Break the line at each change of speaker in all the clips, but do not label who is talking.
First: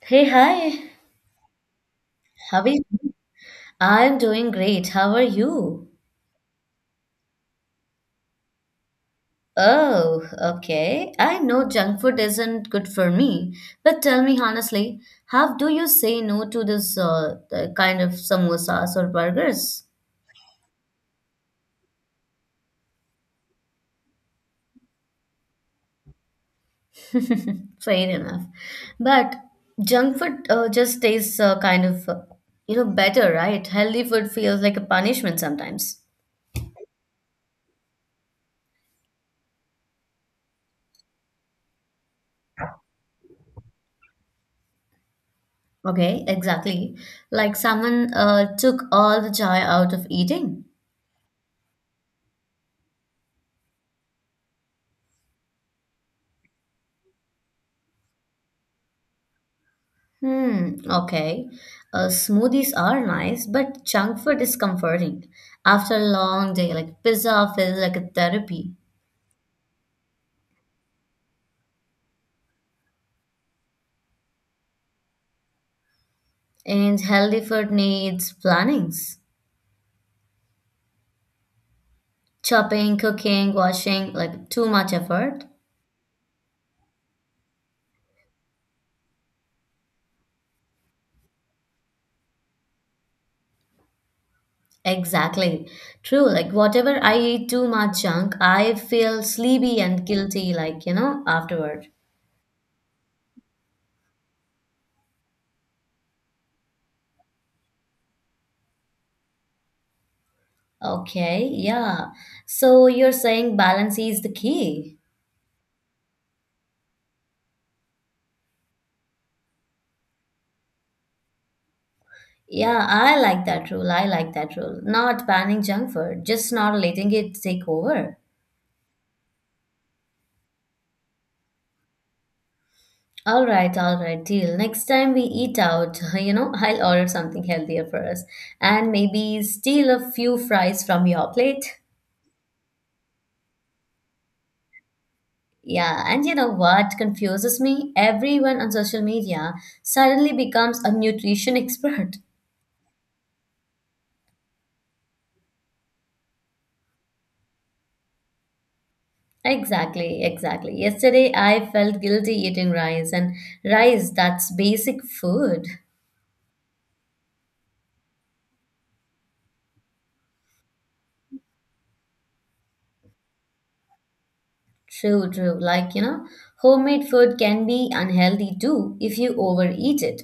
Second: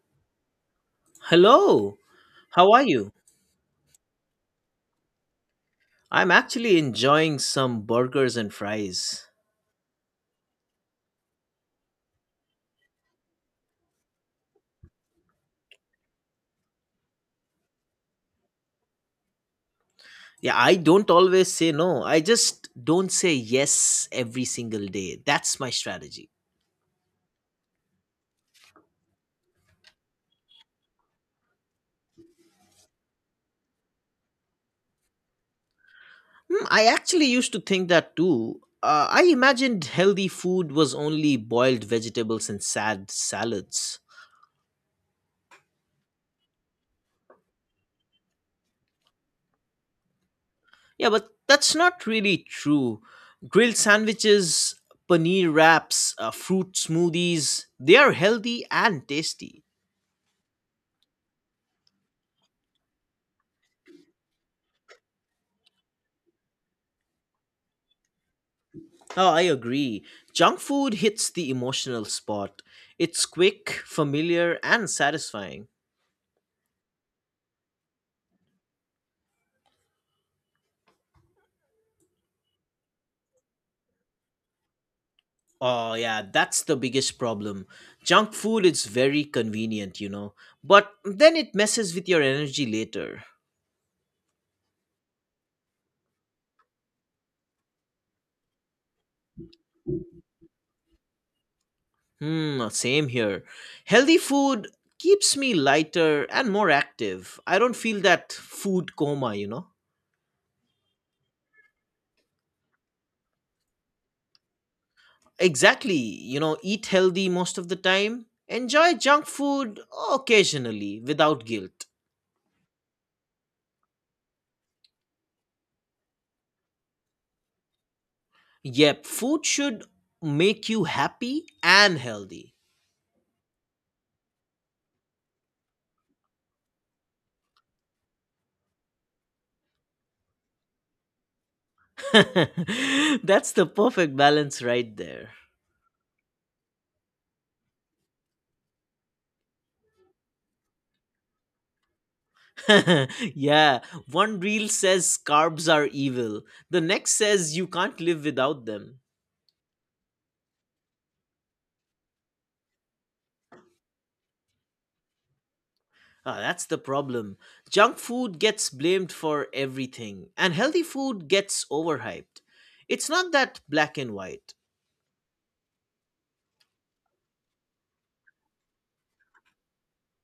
Hey, hi.
Hello,
How are
how are
you?
you?
I'm doing great. How are you?
I'm actually enjoying some burgers and fries.
Oh, okay. I know junk food isn't good for me, but tell me honestly, how do you say no to this the kind of samosas or burgers?
Yeah, I don't always say no. I just don't say yes every single day. That's my strategy.
Fair enough. But junk food just tastes kind of, better, right? Healthy food feels like a punishment sometimes.
Hmm, I actually used to think that too. I imagined healthy food was only boiled vegetables and sad salads.
Okay, exactly. Like someone took all the joy out of eating.
Yeah, but that's not really true. Grilled sandwiches, paneer wraps, fruit smoothies, they are healthy and tasty.
Hmm, okay. Smoothies are nice, but junk food is comforting. After a long day, like pizza feels like a therapy,
Oh, I agree. Junk food hits the emotional spot. It's quick, familiar, and satisfying.
and healthy food needs plannings. Chopping, cooking, washing, like too much effort.
Oh, yeah, that's the biggest problem. Junk food is very convenient, you know, but then it messes with your energy later.
Exactly. True. Like whatever I eat too much junk, I feel sleepy and guilty, like, afterward.
Hmm, same here. Healthy food keeps me lighter and more active. I don't feel that food coma, you know.
Okay, yeah. So you're saying balance is the key.
Exactly, you know, eat healthy most of the time. Enjoy junk food occasionally without guilt.
Yeah, I like that rule. I like that rule. Not banning junk food, just not letting it take over.
Yep, food should make you happy and healthy.
All right, deal. Next time we eat out, I'll order something healthier for us and maybe steal a few fries from your plate.
That's the perfect balance right there.
Yeah, and you know what confuses me? Everyone on social media suddenly becomes a nutrition expert.
yeah, one reel says carbs are evil, the next says you can't live without them.
Exactly, exactly. Yesterday I felt guilty eating rice, and rice, that's basic food.
Ah, that's the problem. Junk food gets blamed for everything, and healthy food gets overhyped. It's not that black and white.
True, true. Like, homemade food can be unhealthy too if you overeat it.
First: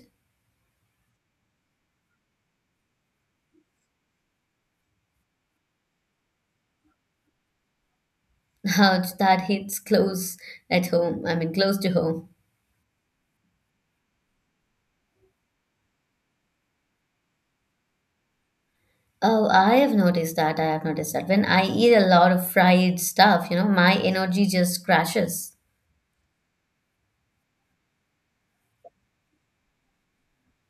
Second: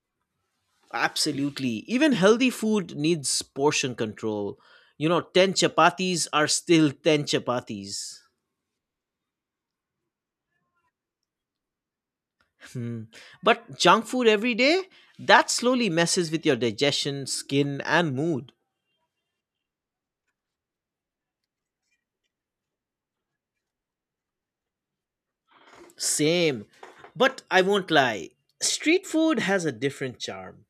Absolutely. Even healthy food needs portion control. You know, 10 chapatis are still 10 chapatis.
Ouch, that hits close at home. I mean, close to home.
Hmm. But junk food every day, that slowly messes with your digestion, skin, and mood.
Oh, I have noticed that. I have noticed that. When I eat a lot of fried stuff, my energy just crashes.
Same. But I won't lie, street food has a different charm.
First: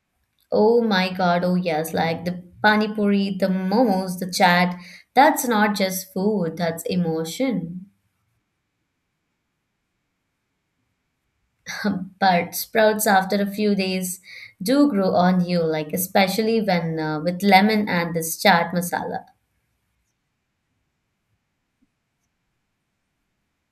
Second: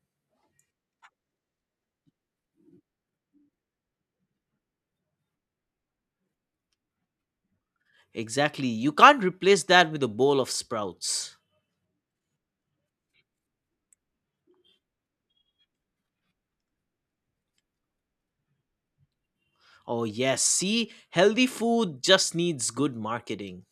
Oh my God. Oh, yes. Like the pani puri, the momos, the chat. That's not just food, that's emotion.
Exactly. You can't replace that with a bowl of sprouts.
But sprouts after a few days do grow on you, like especially when with lemon and this chaat masala.
Oh, yes. See, healthy food just needs good marketing.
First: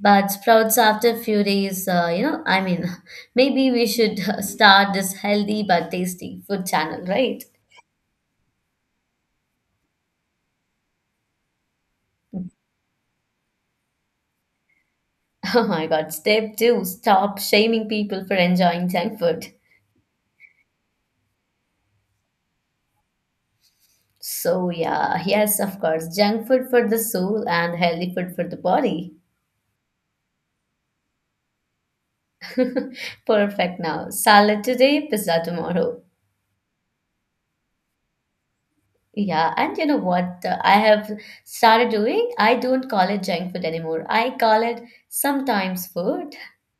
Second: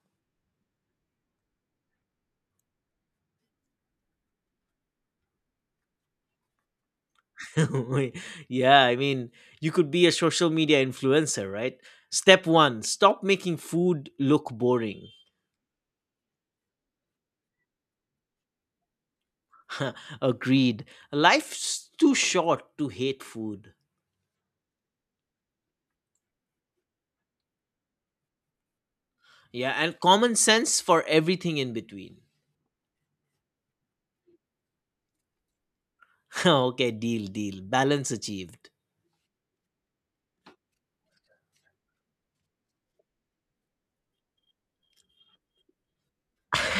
But sprouts after a few days, maybe we should start this healthy but tasty food channel, right?
yeah, I mean, you could be a social media influencer, right? Step one, stop making food look boring.
Oh my god, step 2, stop shaming people for enjoying junk food.
Agreed. Life's too short to hate food.
So yeah, yes, of course, junk food for the soul and healthy food for the body.
Yeah, and common sense for everything in between.
Perfect. Now salad today, pizza tomorrow.
okay, deal, deal. Balance achieved.
Yeah, and you know what I have started doing? I don't call it junk food anymore. I call it sometimes food,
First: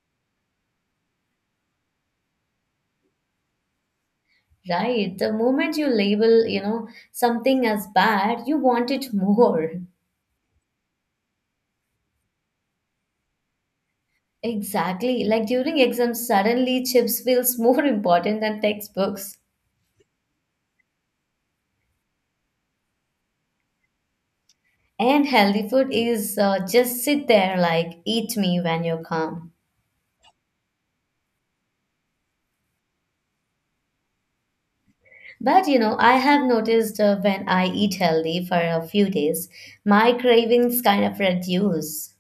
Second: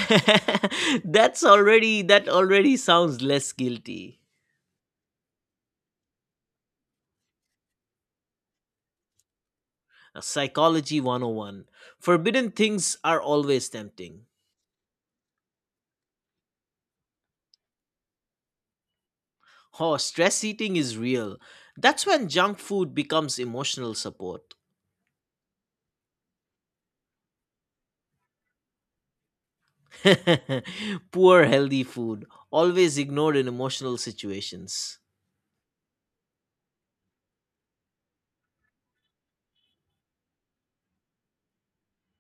That's already, that already sounds less guilty.
right? The moment you label, something as bad, you want it more.
Psychology 101. Forbidden things are always tempting.
Exactly. Like during exams, suddenly chips feels more important than textbooks.
Oh, stress eating is real. That's when junk food becomes emotional support.
And healthy food is just sit there like eat me when you're calm.
Poor healthy food, always ignored in emotional situations.
But you know, I have noticed when I eat healthy for a few days, my cravings kind of reduce.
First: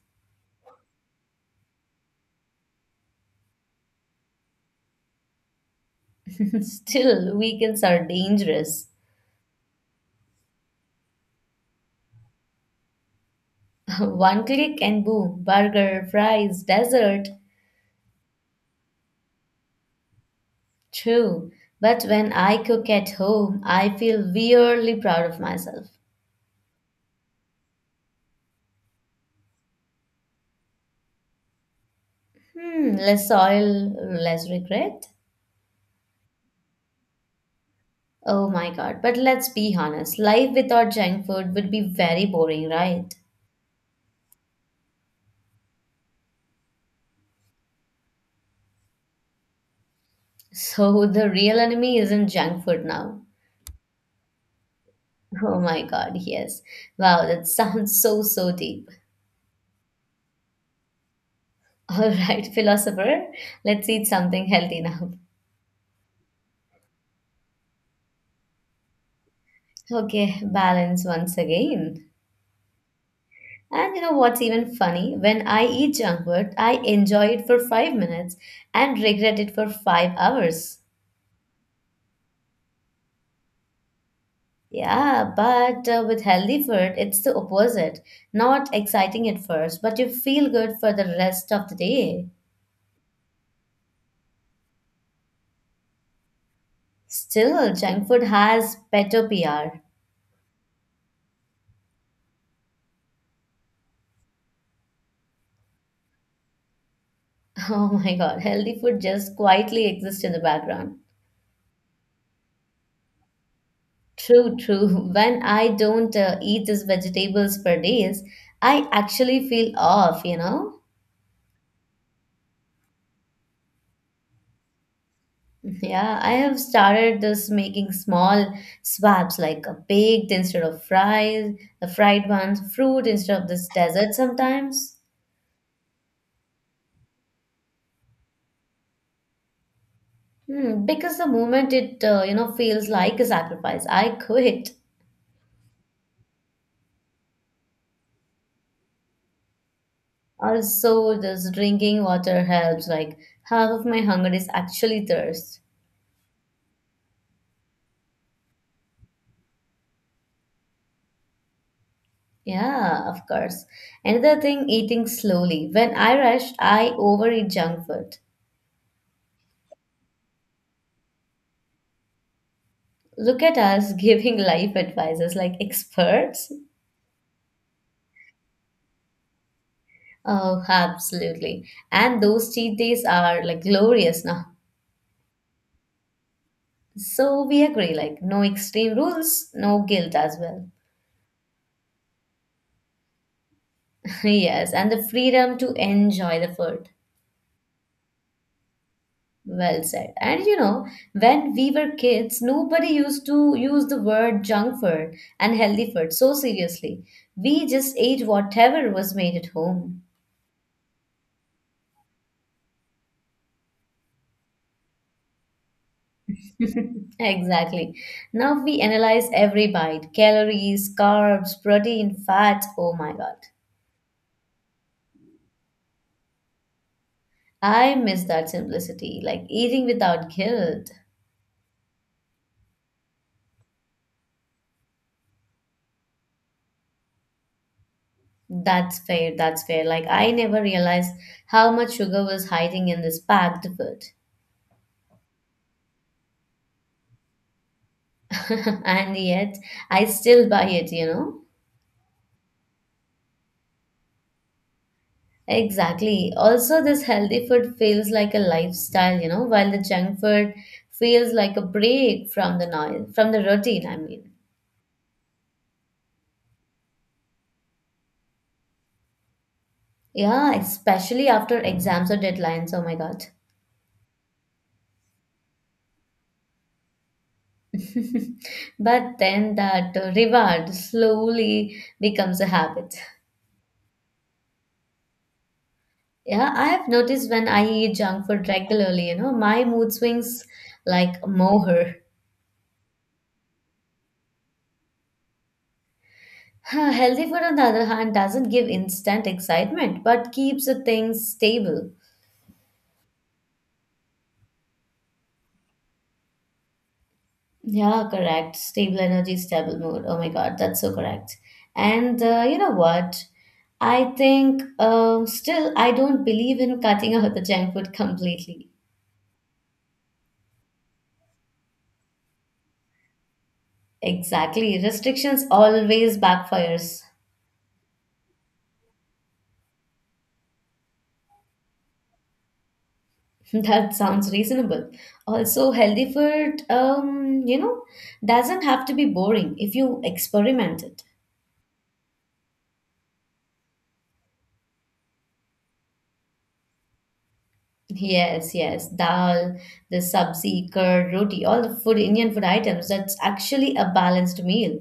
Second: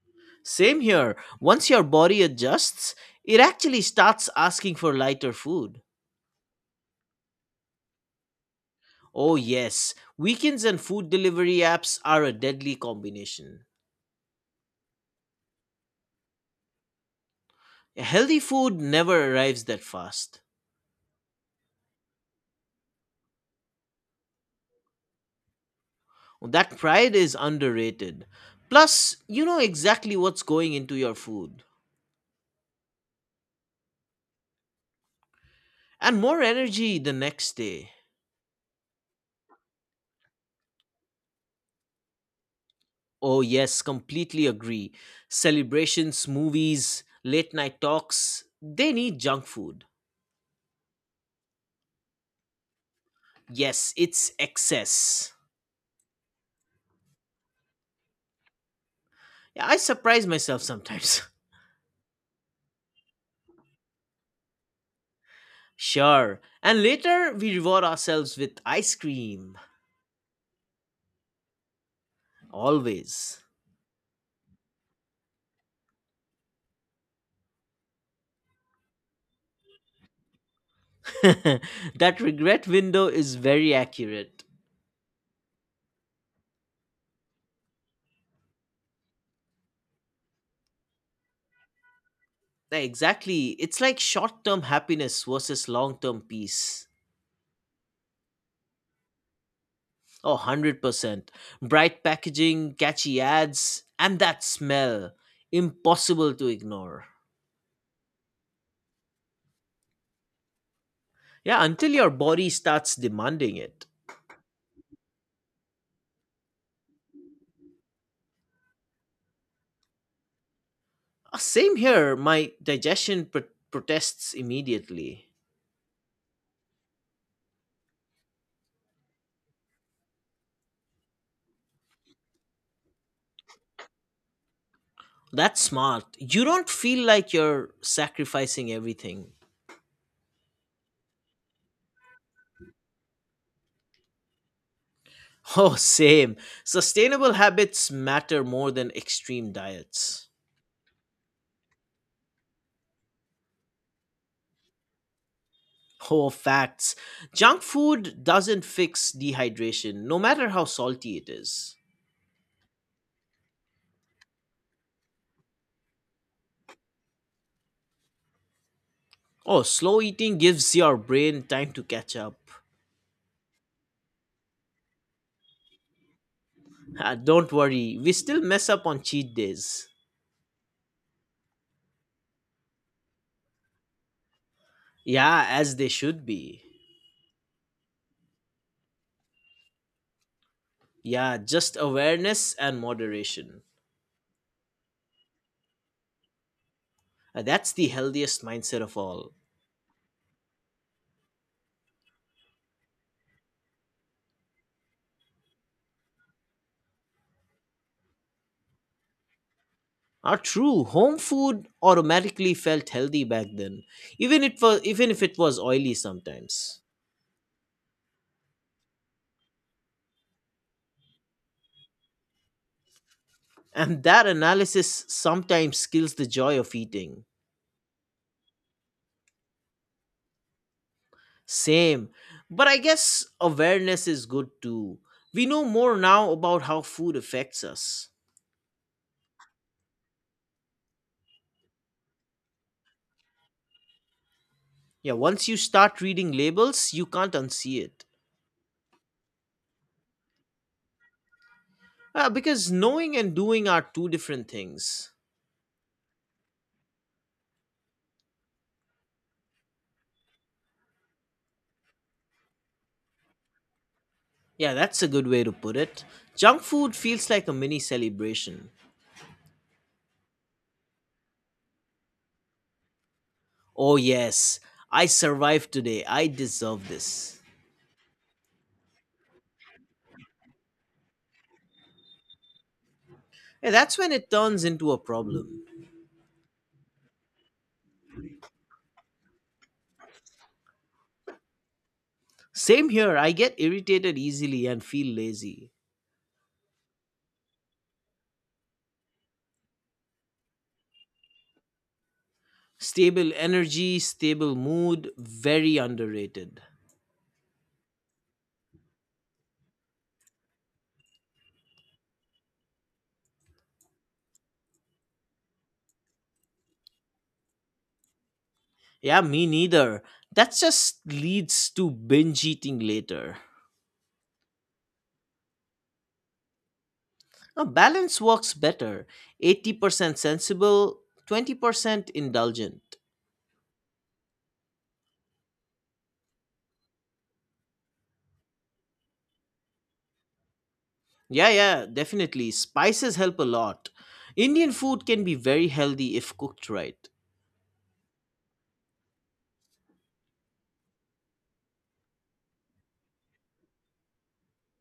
Same here. Once your body adjusts, it actually starts asking for lighter food.
Still, weekends are dangerous.
Oh, yes, weekends and food delivery apps are a deadly combination.
One click and boom, burger, fries, dessert.
Healthy food never arrives that fast.
True, but when I cook at home, I feel weirdly proud of myself.
That pride is underrated. Plus, you know exactly what's going into your food.
Hmm, less oil, less regret.
And more energy the next day.
Oh my god, but let's be honest, life without junk food would be very boring, right?
Oh, yes, completely agree. Celebrations, movies, late night talks, they need junk food.
So the real enemy isn't junk food now.
Yes, it's excess.
Oh my god, yes. Wow, that sounds so salty.
Yeah, I surprise myself sometimes.
All right, philosopher, let's eat something healthy now.
sure. And later, we reward ourselves with ice cream.
Okay, balance once again.
Always.
And you know what's even funny? When I eat junk food, I enjoy it for 5 minutes and regret it for 5 hours.
that regret window is very accurate.
Yeah, but with healthy food, it's the opposite. Not exciting at first, but you feel good for the rest of the day.
Yeah, exactly. It's like short term happiness versus long term peace.
Still, junk food has better PR.
Oh, 100%. Bright packaging, catchy ads, and that smell. Impossible to ignore.
Oh my god, healthy food just quietly exists in the background.
Yeah, until your body starts demanding it.
True, true. When I don't eat these vegetables for days, I actually feel off, you know?
Same here, my protests immediately.
Yeah, I have started this making small swaps like a baked instead of fries, the fried ones, fruit instead of this dessert sometimes.
That's smart. You don't feel like you're sacrificing everything.
Hmm, because the moment it, feels like a sacrifice, I quit.
Oh, same. Sustainable habits matter more than extreme diets.
Also, this drinking water helps, like half of my hunger is actually thirst.
Oh, facts. Junk food doesn't fix dehydration, no matter how salty it is.
Yeah, of course. Another thing, eating slowly. When I rush, I overeat junk food.
Oh, slow eating gives your brain time to catch up.
Look at us giving life advices like experts.
Ah, don't worry, we still mess up on cheat days.
Oh, absolutely. And those cheat days are like glorious now.
Yeah, as they should be.
So we agree, like no extreme rules, no guilt as well.
Yeah, just awareness and moderation.
Yes, and the freedom to enjoy the food.
Ah, that's the healthiest mindset of all.
Well said. And you know, when we were kids, nobody used to use the word junk food and healthy food so seriously. We just ate whatever was made at home.
Ah, true. Home food automatically felt healthy back then, even if it was oily sometimes.
Exactly. Now we analyze every bite, calories, carbs, protein, fat. Oh my God.
And that analysis sometimes kills the joy of eating.
I miss that simplicity, like eating without guilt.
Same. But I guess awareness is good too. We know more now about how food affects us.
That's fair, that's fair. Like I never realized how much sugar was hiding in this packed food.
Yeah, once you start reading labels, you can't unsee it.
And yet I still buy it, you know.
Because knowing and doing are two different things.
Exactly. Also, this healthy food feels like a lifestyle, while the junk food feels like a break from the noise, from the routine, I mean.
Yeah, that's a good way to put it. Junk food feels like a mini celebration.
Yeah, especially after exams or deadlines. Oh my God.
Oh, yes, I survived today. I deserve this.
But then that reward slowly becomes a habit.
Yeah, that's when it turns into a problem.
Yeah, I have noticed when I eat junk food regularly, my mood swings like moher.
Same here, I get irritated easily and feel lazy.
Huh, healthy food, on the other hand, doesn't give instant excitement but keeps the things stable.
Stable energy, stable mood, very underrated.
Yeah, correct. Stable energy, stable mood. Oh my God, that's so correct. And you know what? I think still I don't believe in cutting out the junk food completely.
Yeah, me neither. That just leads to binge eating later.
Exactly. Restrictions always backfires.
Now, balance works better, 80% sensible, 20% indulgent.
That sounds reasonable. Also, healthy food, doesn't have to be boring if you experiment it.
Yeah, yeah, definitely. Spices help a lot. Indian food can be very healthy if cooked right.
Yes, yes, dal, the sabzi, curd, roti, all the food, Indian food items. That's actually a balanced meal.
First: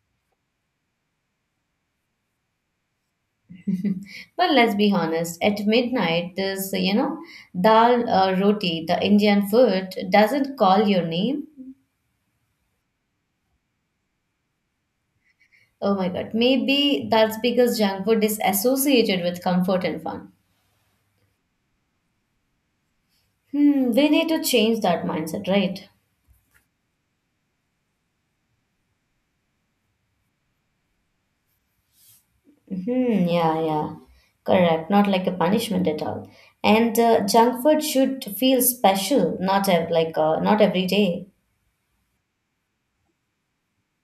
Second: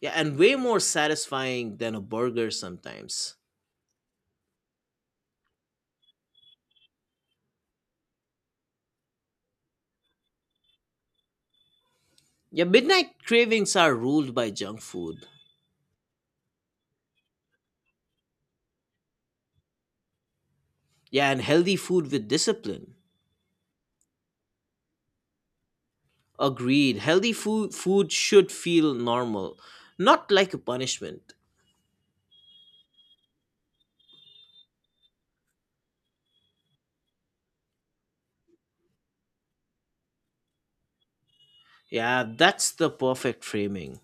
Yeah, and way more satisfying than a burger sometimes.
But let's be honest, at midnight, this, dal, roti, the Indian food doesn't call your name.
Yeah, midnight cravings are ruled by junk food.
Oh my God, maybe that's because junk food is associated with comfort and fun.
Yeah, and healthy food with discipline.
Hmm, we need to change that mindset, right?
Agreed. Healthy food should feel normal, not like a punishment.
Hmm, yeah, yeah. Correct. Not like a punishment at all. And junk food should feel special, not ev like not every day.
Yeah, that's the perfect framing.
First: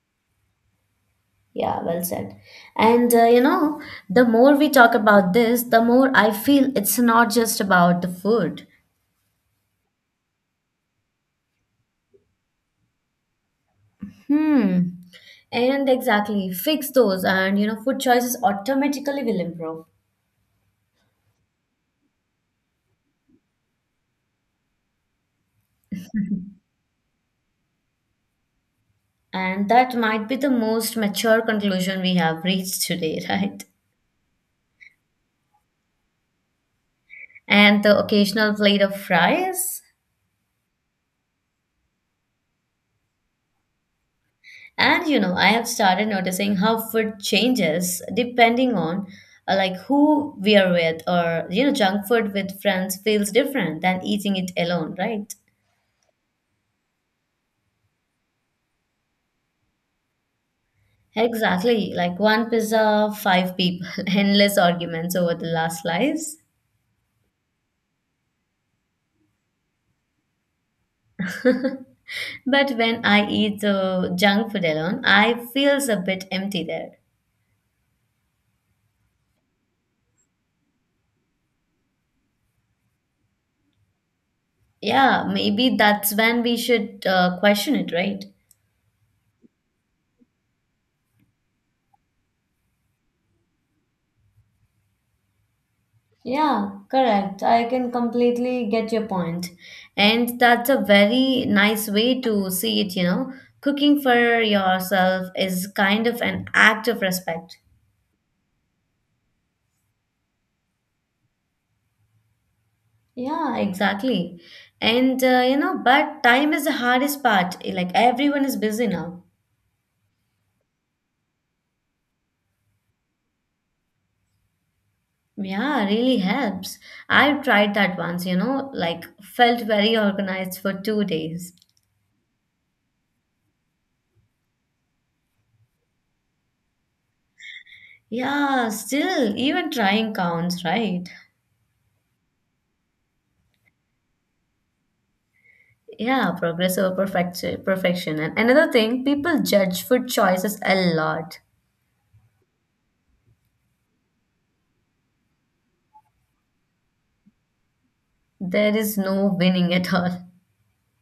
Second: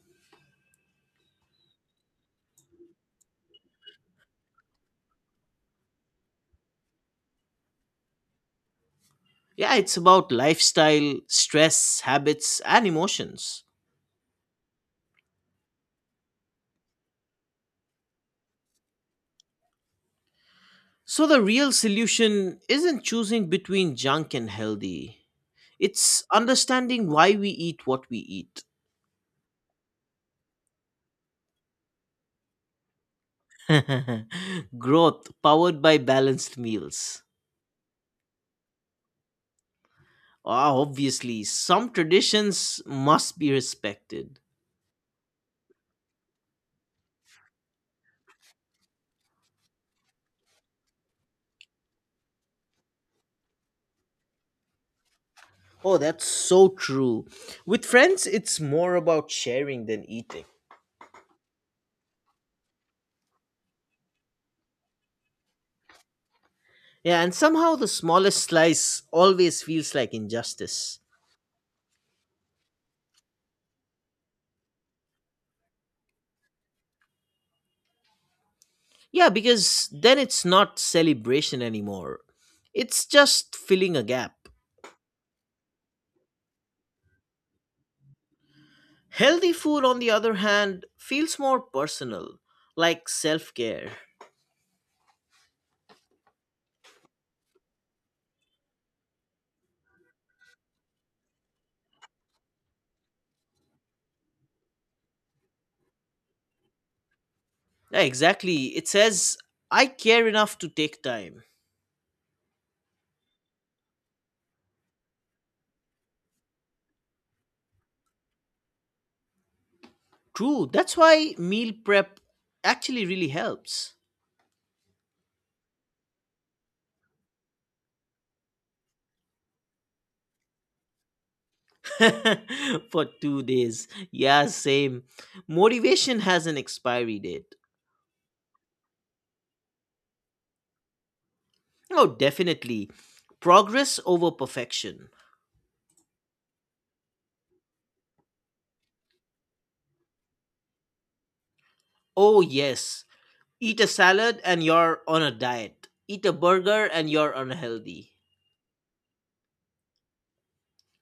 Yeah, well said. And you know, the more we talk about this, the more I feel it's not just about the food.
Yeah, it's about lifestyle, stress, habits, and emotions.
Hmm. And exactly, fix those, and food choices automatically will improve.
So the real solution isn't choosing between junk and healthy. It's understanding why we eat what we eat.
And that might be the most mature conclusion we have reached today, right?
Growth powered by balanced meals.
And the occasional plate of fries.
Ah, obviously, some traditions must be respected.
And you know, I have started noticing how food changes depending on like who we are with, or you know, junk food with friends feels different than eating it alone, right?
Oh, that's so true. With friends, it's more about sharing than eating.
Exactly. Like one pizza, five people, endless arguments over the last slice.
Yeah, and somehow the smallest slice always feels like injustice.
But when I eat the junk food alone, I feels a bit empty there.
Yeah, because then it's not celebration anymore. It's just filling a gap.
Yeah, maybe that's when we should question it, right?
Healthy food, on the other hand, feels more personal, like self care.
Yeah, correct. I can completely get your point. And that's a very nice way to see it, you know. Cooking for yourself is kind of an act of respect.
Yeah, exactly. It says, I care enough to take time.
Yeah, exactly. And you know, but time is the hardest part. Like everyone is busy now.
True. That's why meal prep actually really helps.
Yeah, really helps. I've tried that once, like felt very organized for 2 days.
For 2 days. Yeah, same. Motivation has an expiry date.
Yeah, still, even trying counts, right?
Oh, definitely. Progress over perfection.
Yeah, progress over perfection. And another thing, people judge food choices a lot.
Oh, yes. Eat a salad and you're on a diet. Eat a burger and you're unhealthy.
There is no winning at all.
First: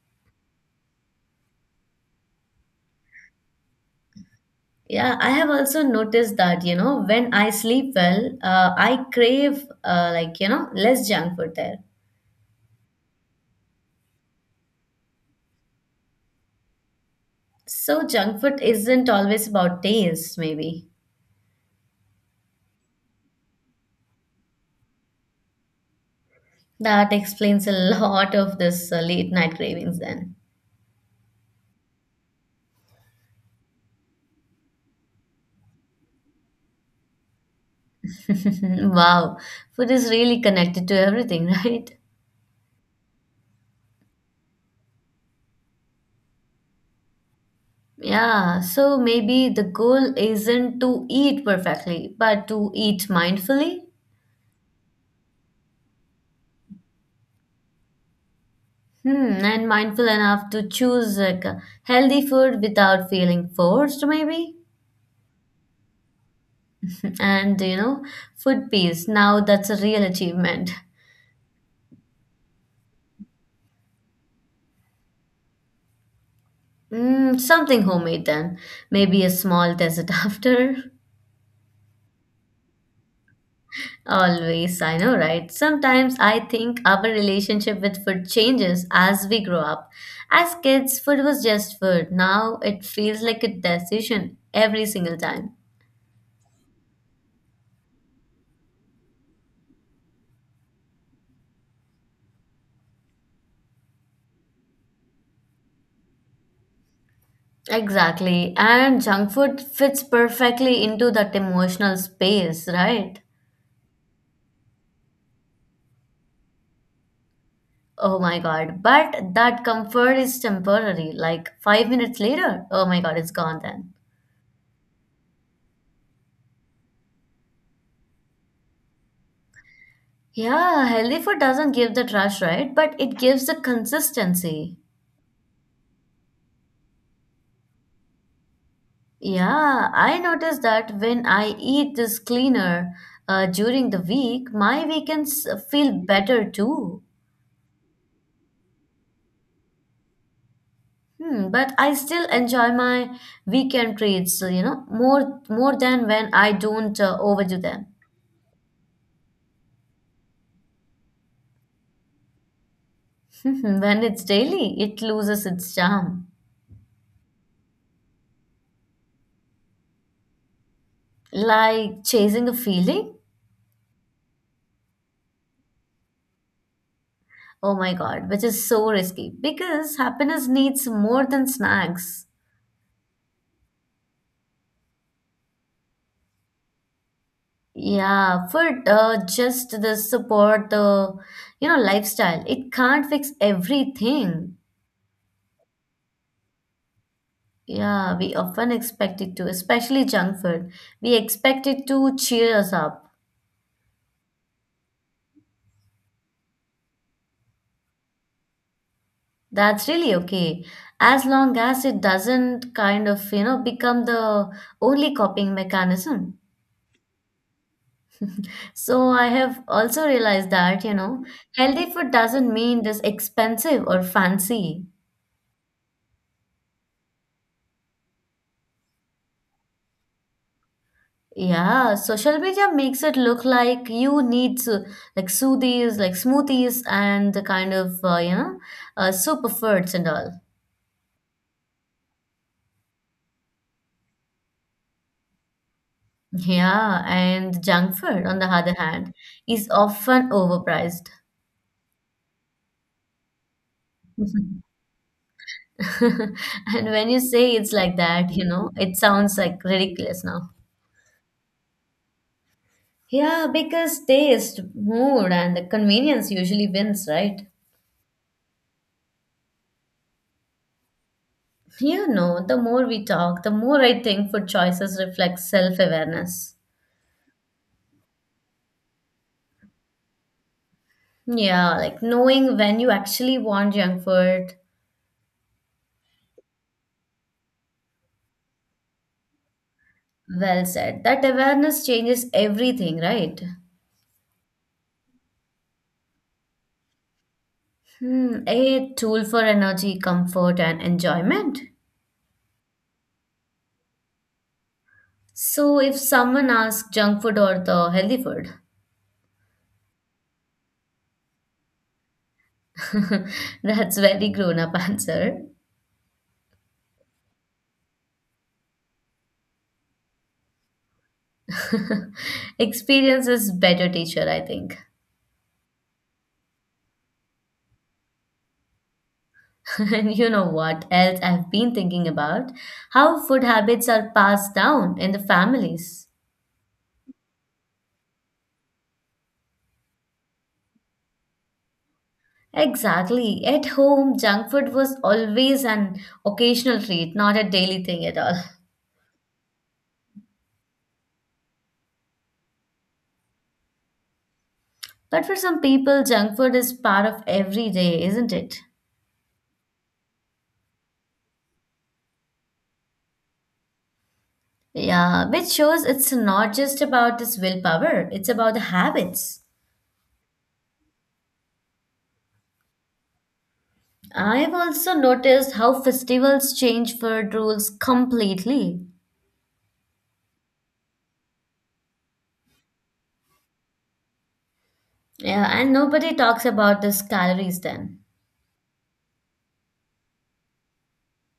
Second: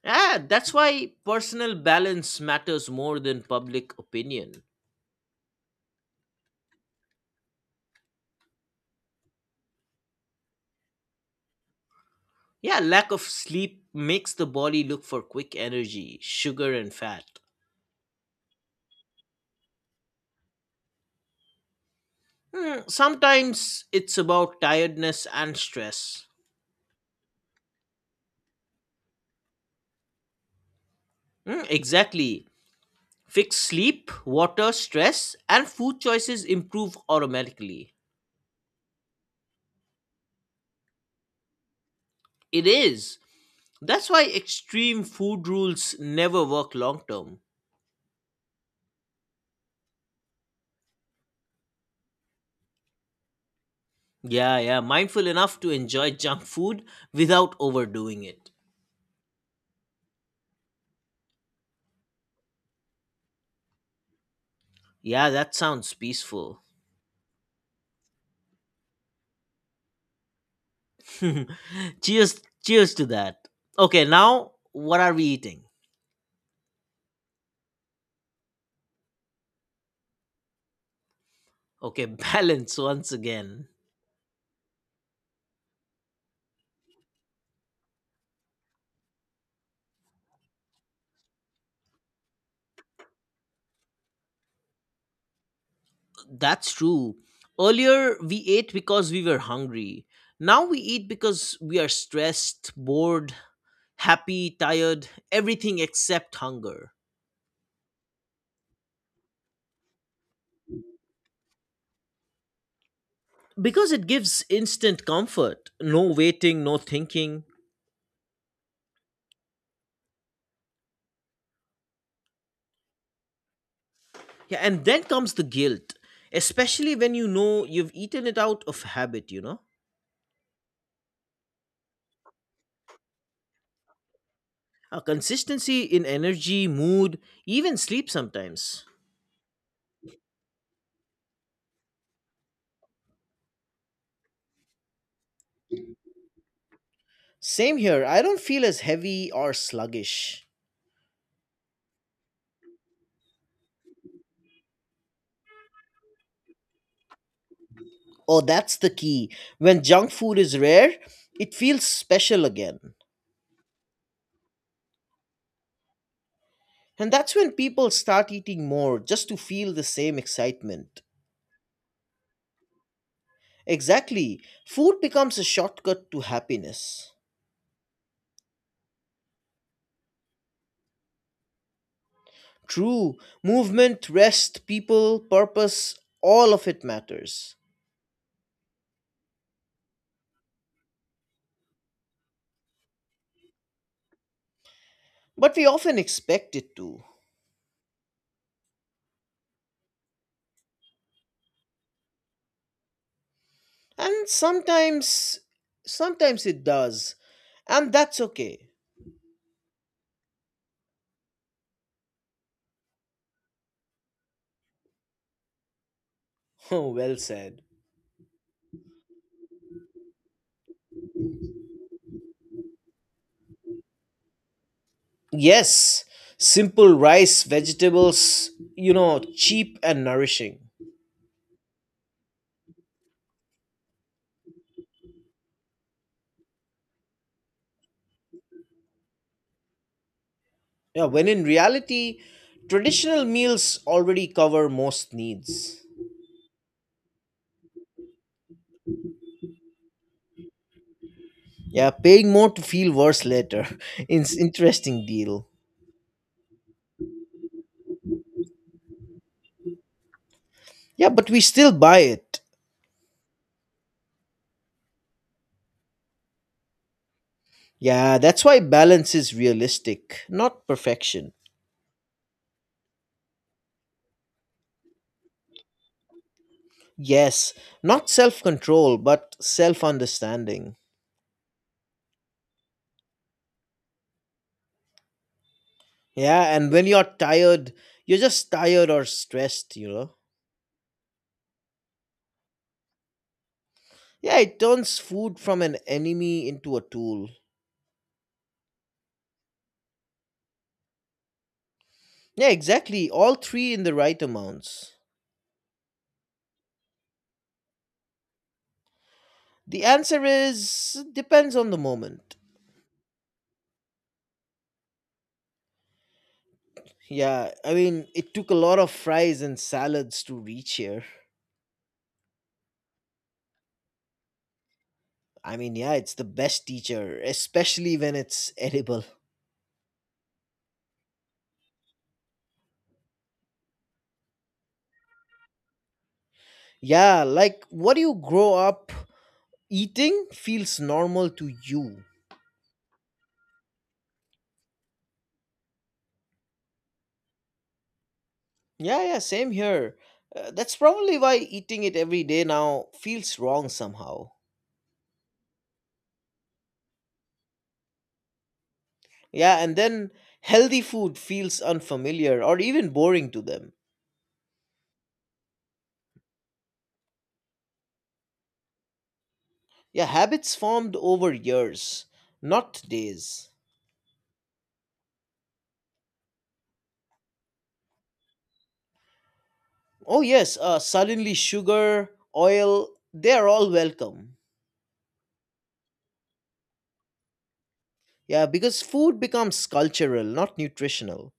Ah, that's why personal balance matters more than public opinion.
Yeah, I have also noticed that, when I sleep well, I crave, like, less junk food there.
Yeah, lack of sleep makes the body look for quick energy, sugar, and fat.
So, junk food isn't always about taste, maybe.
Hmm, sometimes it's about tiredness and stress.
That explains a lot of this late night cravings then.
Hmm, exactly. Fix sleep, water, stress, and food choices improve automatically.
Wow, food is really connected to everything, right?
It is. That's why extreme food rules never work long term.
Yeah, so maybe the goal isn't to eat perfectly, but to eat mindfully.
Yeah, yeah, mindful enough to enjoy junk food without overdoing it.
Hmm, and mindful enough to choose like a healthy food without feeling forced, maybe.
Yeah, that sounds peaceful.
And you know, food peace. Now that's a real achievement.
cheers, cheers to that. Okay, now what are we eating?
Mm, something homemade then. Maybe a small dessert after.
Okay, balance once again.
Always, I know, right? Sometimes I think our relationship with food changes as we grow up. As kids, food was just food. Now it feels like a decision every single time.
That's true. Earlier, we ate because we were hungry. Now we eat because we are stressed, bored, happy, tired, everything except hunger.
Exactly. And junk food fits perfectly into that emotional space, right?
Because it gives instant comfort, no waiting, no thinking.
Oh my god. But that comfort is temporary. Like 5 minutes later, oh my god, it's gone then.
Yeah, and then comes the guilt, especially when you know you've eaten it out of habit, you know?
Yeah, healthy food doesn't give that rush, right? But it gives the consistency.
A consistency in energy, mood, even sleep sometimes.
Yeah, I notice that when I eat this cleaner during the week, my weekends feel better too.
Same here, I don't feel as heavy or sluggish.
Hmm, but I still enjoy my weekend treats, more than when I don't overdo them.
Oh, that's the key. When junk food is rare, it feels special again.
When it's daily, it loses its charm.
And that's when people start eating more just to feel the same excitement.
Like chasing a feeling?
Exactly. Food becomes a shortcut to happiness.
Oh my God, which is so risky because happiness needs more than snacks.
True. Movement, rest, people, purpose, all of it matters.
Yeah, food, just the support, the, lifestyle. It can't fix everything.
But we often expect it to.
Yeah, we often expect it to, especially junk food. We expect it to cheer us up.
And sometimes it does. And that's okay.
That's really okay. As long as it doesn't kind of, become the only coping mechanism.
Oh, well said.
So I have also realized that, you know, healthy food doesn't mean this expensive or fancy.
Yes, simple rice, vegetables, you know, cheap and nourishing.
Yeah, social media makes it look like you need to like smoothies, and the kind of you know superfoods and all.
Yeah, when in reality, traditional meals already cover most needs.
Yeah, and junk food, on the other hand, is often overpriced.
Yeah, paying more to feel worse later. It's interesting deal.
And when you say it's like that, you know, it sounds like ridiculous now.
Yeah, but we still buy it.
Yeah, because taste, mood, and the convenience usually wins, right?
Yeah, that's why balance is realistic, not perfection.
You know, the more we talk, the more I think food choices reflect self-awareness.
Yes, not self control, but self understanding.
Yeah, like knowing when you actually want junk food.
Yeah, and when you're tired, you're just tired or stressed, you know.
Well said. That awareness changes everything, right?
Yeah, it turns food from an enemy into a tool.
Hmm, a tool for energy, comfort, and enjoyment.
Yeah, exactly. All three in the right amounts.
So, if someone asks junk food or the healthy food,
The answer is depends on the moment.
that's very grown up answer.
Yeah, I mean, it took a lot of fries and salads to reach here.
Experience is better teacher, I think.
I mean, yeah, it's the best teacher, especially when it's edible.
And you know what else I've been thinking about? How food habits are passed down in the families.
Yeah, like what do you grow up eating feels normal to you.
Exactly. At home, junk food was always an occasional treat, not a daily thing at all.
Yeah, yeah, same here. That's probably why eating it every day now feels wrong somehow.
But for some people, junk food is part of every day, isn't it?
Yeah, and then healthy food feels unfamiliar or even boring to them.
Yeah, which shows it's not just about this willpower, it's about the habits.
Yeah, habits formed over years, not days.
I've also noticed how festivals change food rules completely.
Oh, yes, suddenly sugar, oil, they're all welcome.
Yeah, and nobody talks about this calories then.
Yeah, because food becomes cultural, not nutritional.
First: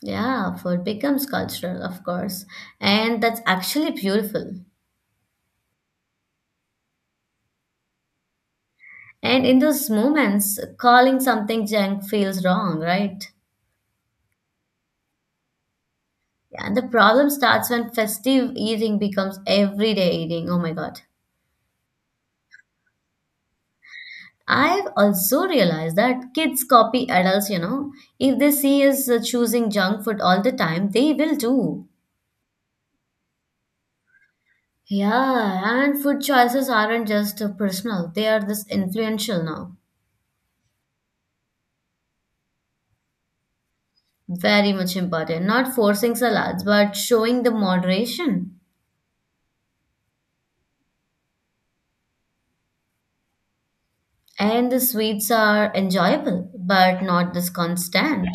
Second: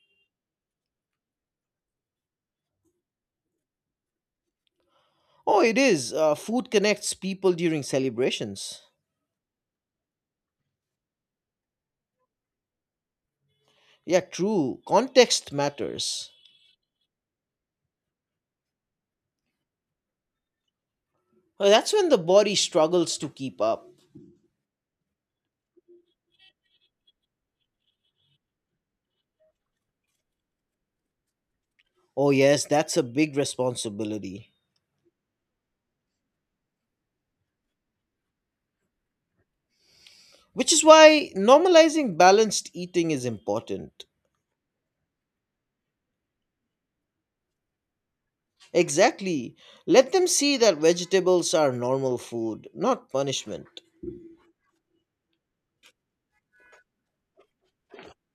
Yeah, food becomes cultural, of course, and that's actually beautiful.
Oh, it is. Food connects people during celebrations.
And in those moments, calling something junk feels wrong, right?
Yeah, true. Context matters.
Yeah, and the problem starts when festive eating becomes everyday eating. Oh my God.
That's when the body struggles to keep up.
I've also realized that kids copy adults, you know. If they see us choosing junk food all the time, they will too.
Oh, yes, that's a big responsibility.
Yeah, and food choices aren't just personal, they are this influential now.
Which is why normalizing balanced eating is important.
Very much important. Not forcing salads, but showing the moderation.
Exactly. Let them see that vegetables are normal food, not punishment.
And the sweets are enjoyable, but not this constant.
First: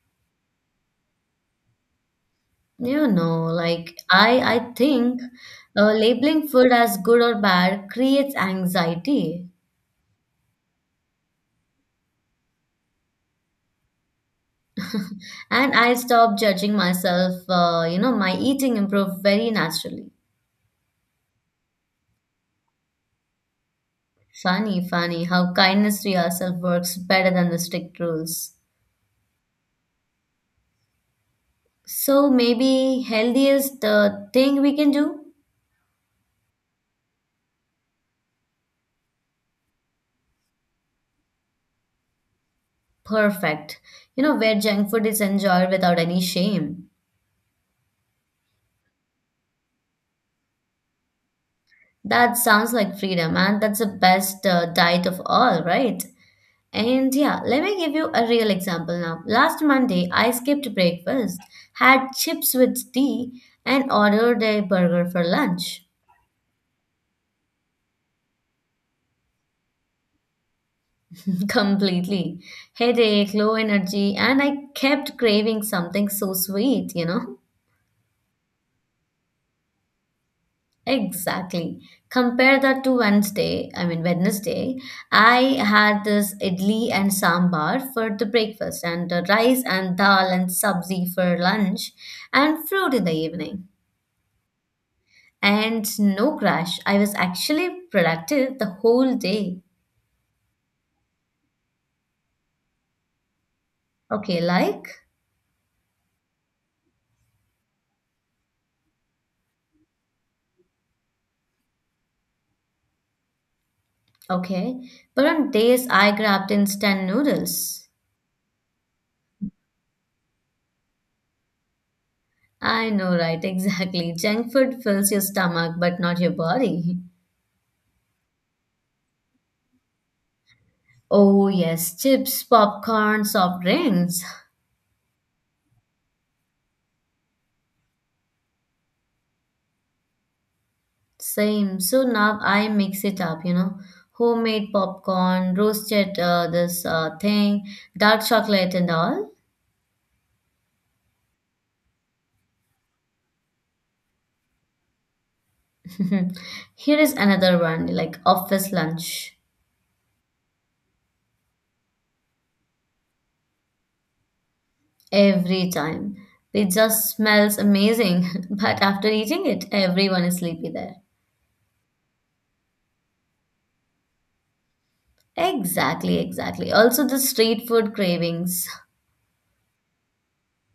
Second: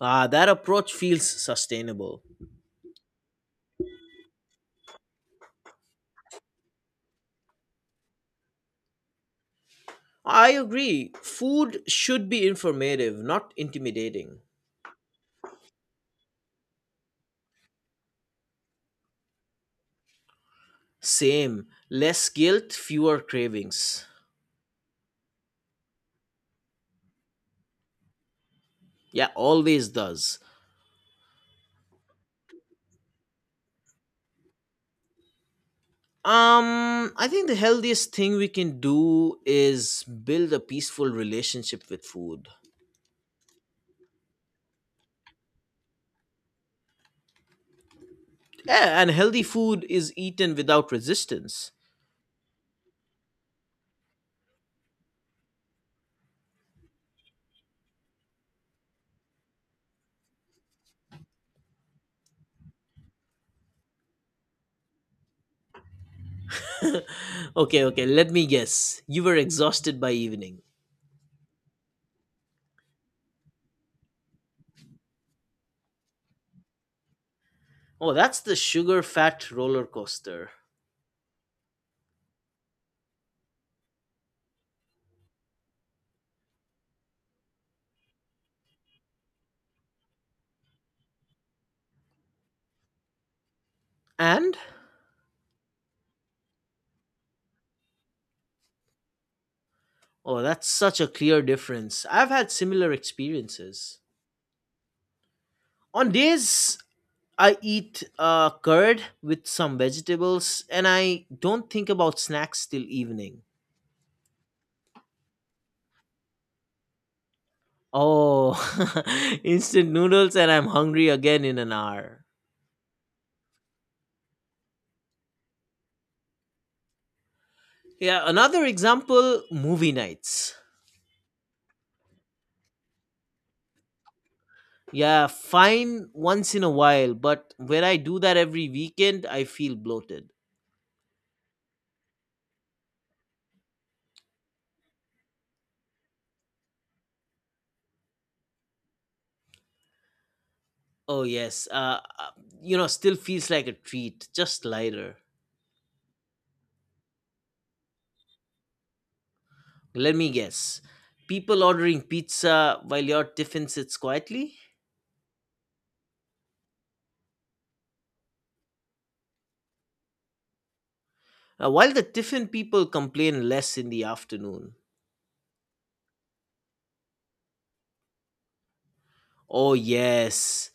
Ah, that approach feels sustainable.
You know, like I think labeling food as good or bad creates anxiety.
I agree. Food should be informative, not intimidating.
And I stopped judging myself. You know, my eating improved very naturally.
Same. Less guilt, fewer cravings.
Funny how kindness to yourself works better than the strict rules.
Yeah, always does.
So maybe healthiest thing we can do?
I think the healthiest thing we can do is build a peaceful relationship with food.
Perfect. You know, where junk food is enjoyed without any shame.
Yeah, and healthy food is eaten without resistance.
That sounds like freedom, and that's the best diet of all, right? And yeah, let me give you a real example now. Last Monday, I skipped breakfast, had chips with tea, and ordered a burger for lunch.
Okay, okay, let me guess. You were exhausted by evening.
Completely. Headache, low energy, and I kept craving something so sweet, you know?
Oh, that's the sugar fat roller coaster.
Exactly. Compare that to Wednesday, I mean Wednesday. I had this idli and sambar for the breakfast and rice and dal and sabzi for lunch and fruit in the evening.
And?
And no crash. I was actually productive the whole day.
Oh, that's such a clear difference. I've had similar experiences.
Okay, like?
On days I eat curd with some vegetables and I don't think about snacks till evening.
Okay. But on days I grabbed instant noodles.
Oh, instant noodles and I'm hungry again in an hour.
I know, right? Exactly. Junk food fills your stomach but not your body.
Yeah, another example movie nights.
Oh, yes, chips, popcorn, soft drinks.
Yeah, fine once in a while, but when I do that every weekend, I feel bloated.
Same. So now I mix it up, you know. Homemade popcorn, roasted this thing, dark chocolate, and all.
Oh, yes. You know, still feels like a treat, just lighter.
Here is another one, like office lunch.
Let me guess. People ordering pizza while your tiffin sits quietly?
Every time. It just smells amazing, but after eating it, everyone is sleepy there.
While the tiffin people complain less in the afternoon.
Exactly. Also, the street food cravings.
Oh, yes.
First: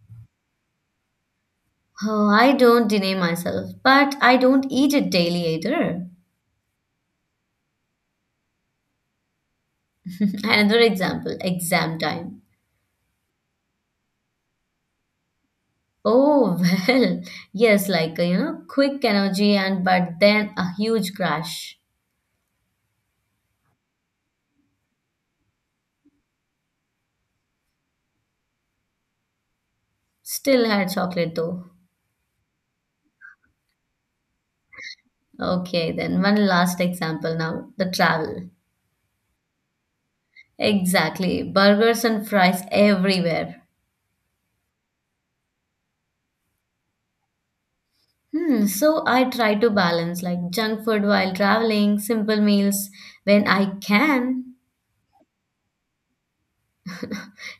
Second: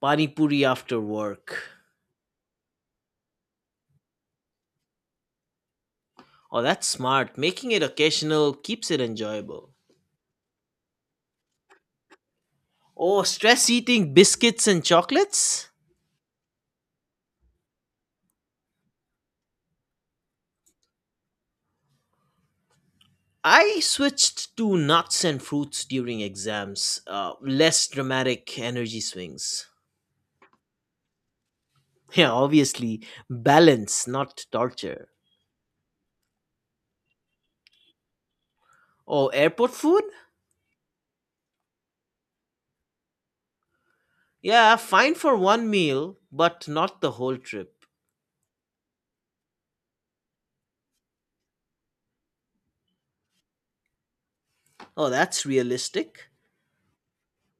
Pani puri after work.
Oh, I don't deny myself, but I don't eat it daily either.
Oh, that's smart. Making it occasional keeps it enjoyable.
Another example, exam time.
Oh, stress eating biscuits and chocolates?
Oh, well, yes, like, you know, quick energy and but then a huge crash.
I switched to nuts and fruits during exams, less dramatic energy swings.
Still had chocolate though.
Yeah, obviously, balance, not torture.
Okay, then one last example now, the travel.
Oh, airport food?
Exactly, burgers and fries everywhere.
Yeah, fine for one meal, but not the whole trip.
Hmm, so I try to balance like junk food while traveling, simple meals when I can.
Oh, that's realistic.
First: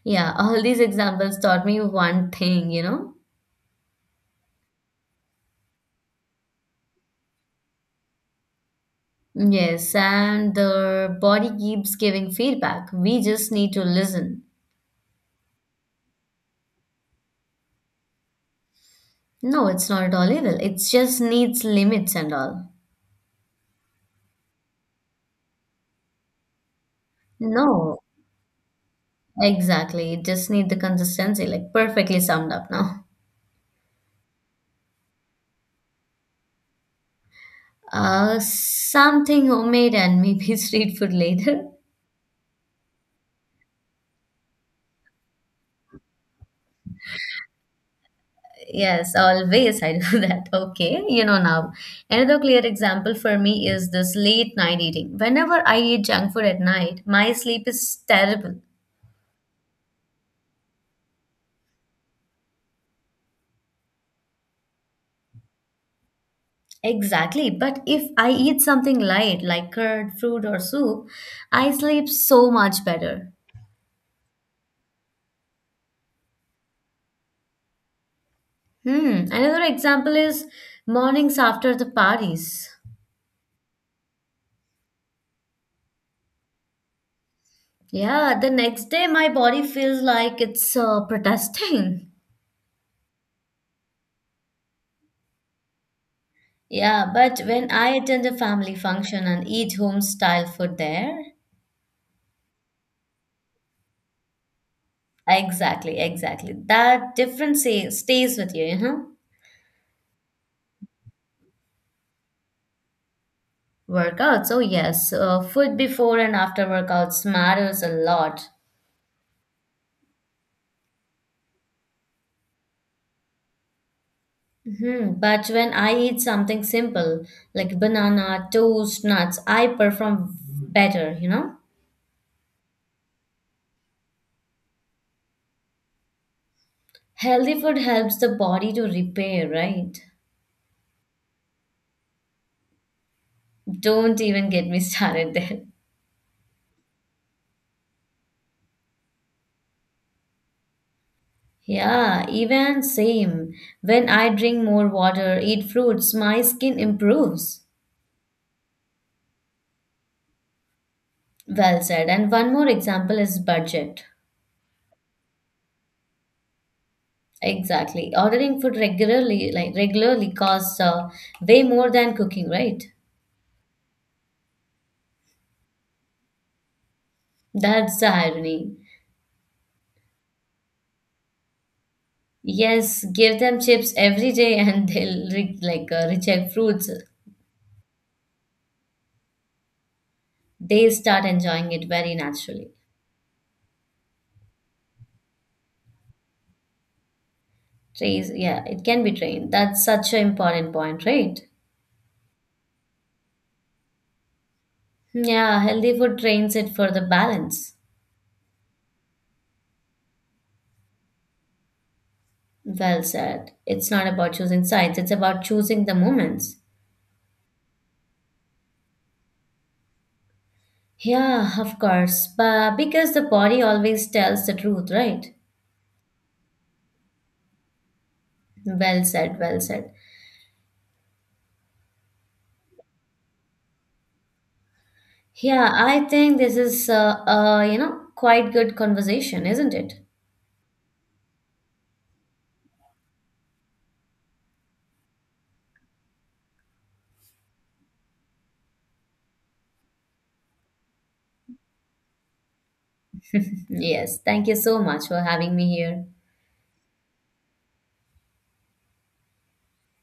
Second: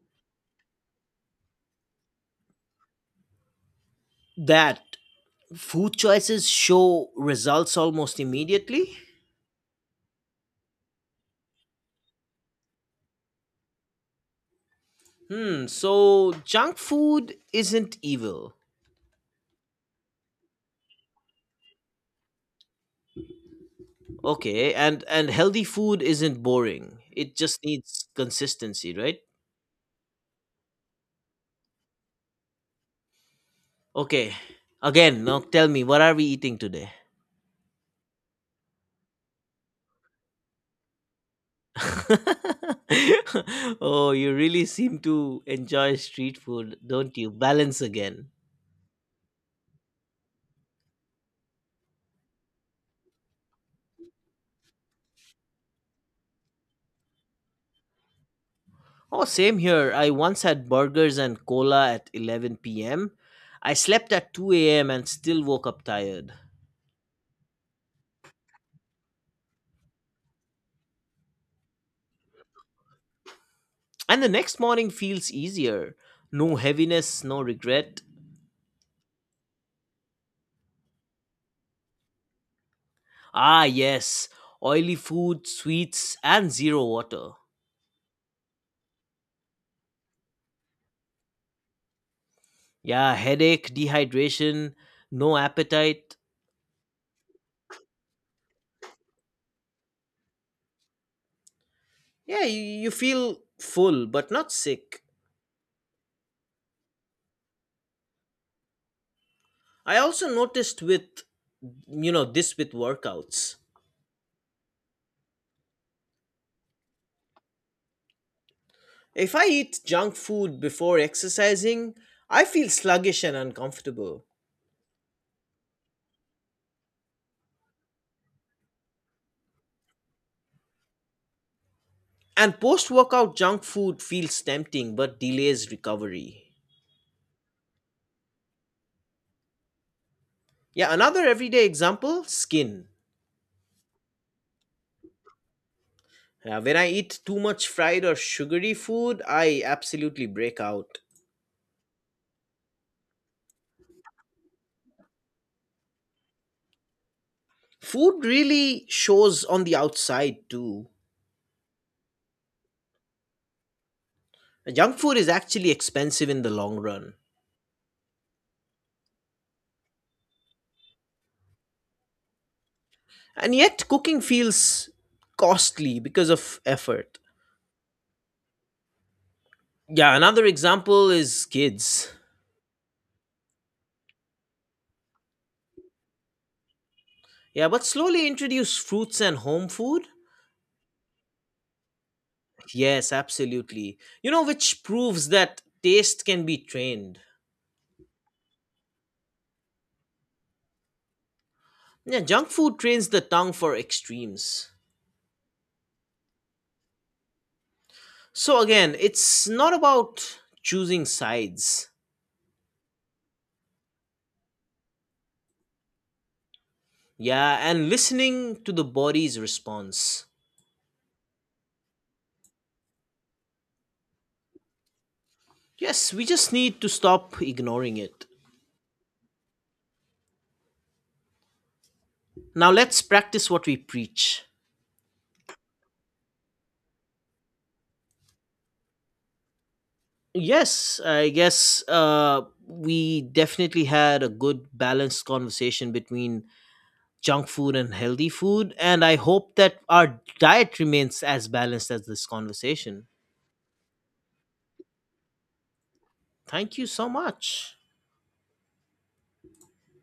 Yeah, all these examples taught me one thing, you know,
That food choices show results almost immediately?
yes, and the body keeps giving feedback. We just need to listen.
Hmm, so junk food isn't evil.
No, it's not at all evil. It just needs limits and all.
Okay, and healthy food isn't boring. It just
No,
needs consistency, right?
exactly. It just need the consistency, like perfectly summed up now.
Okay. Again, no, tell me, what are we eating today?
Something homemade and maybe street food later.
oh, you really seem to enjoy street food, don't you? Balance again.
Yes, always I do that. Okay, you know now. Another clear example for me is this late night eating. Whenever I eat junk food at night, my sleep is terrible.
Oh, same here. I once had burgers and cola at 11 p.m. I slept at 2 a.m. and still woke up tired.
Exactly. But if I eat something light like curd, fruit, or soup, I sleep so much better.
And the next morning feels easier. No heaviness, no regret.
Hmm. Another example is mornings after the parties.
Ah, yes. Oily food, sweets, and zero water.
Yeah, the next day my body feels like it's protesting.
Yeah, headache, dehydration, no appetite.
Yeah, but when I attend a family function and eat home style food there,
Yeah, you feel full but not sick.
exactly. That difference stays with you, you know?
I also noticed with, you know, this with workouts.
Workouts, oh yes, food before and after workouts matters a lot.
If I eat junk food before exercising, I feel sluggish and uncomfortable.
Mhm. But when I eat something simple like banana, toast, nuts, I perform better, you know?
And post workout junk food feels tempting but delays recovery.
Healthy food helps the body to repair, right?
Yeah, another everyday example skin.
Don't even get me started there.
When I eat too much fried or sugary food, I absolutely break out.
Yeah, even same. When I drink more water, eat fruits, my skin improves.
Food really shows on the outside too.
Well said. And one more example is budget.
Junk food is actually expensive in the long run.
Exactly. Ordering food regularly, like regularly costs way more than cooking, right?
And yet, cooking feels costly because of effort.
That's the irony.
Yeah, another example is kids.
Yes, give them chips every day and they'll reject fruits.
Yeah, but slowly introduce fruits and home food?
They start enjoying it very naturally.
Yes, absolutely. You know, which proves that taste can be trained.
Trace, yeah, it can be trained. That's such an important point, right?
Yeah, junk food trains the tongue for extremes.
Yeah, healthy food trains it for the balance.
So, again, it's not about choosing sides.
Well said. It's not about choosing sides, it's about choosing the moments.
Yeah, and listening to the body's response.
Yeah, of course. But because the body always tells the truth, right?
Yes, we just need to stop ignoring it.
Well said.
Now, let's practice what we preach.
Yeah, I think this is you know, quite good conversation, isn't it?
Yes, I guess we definitely had a good balanced conversation between junk food and healthy food, and I hope that our diet remains as balanced as this conversation.
Yes, thank you so much for having me here.
Thank you so much.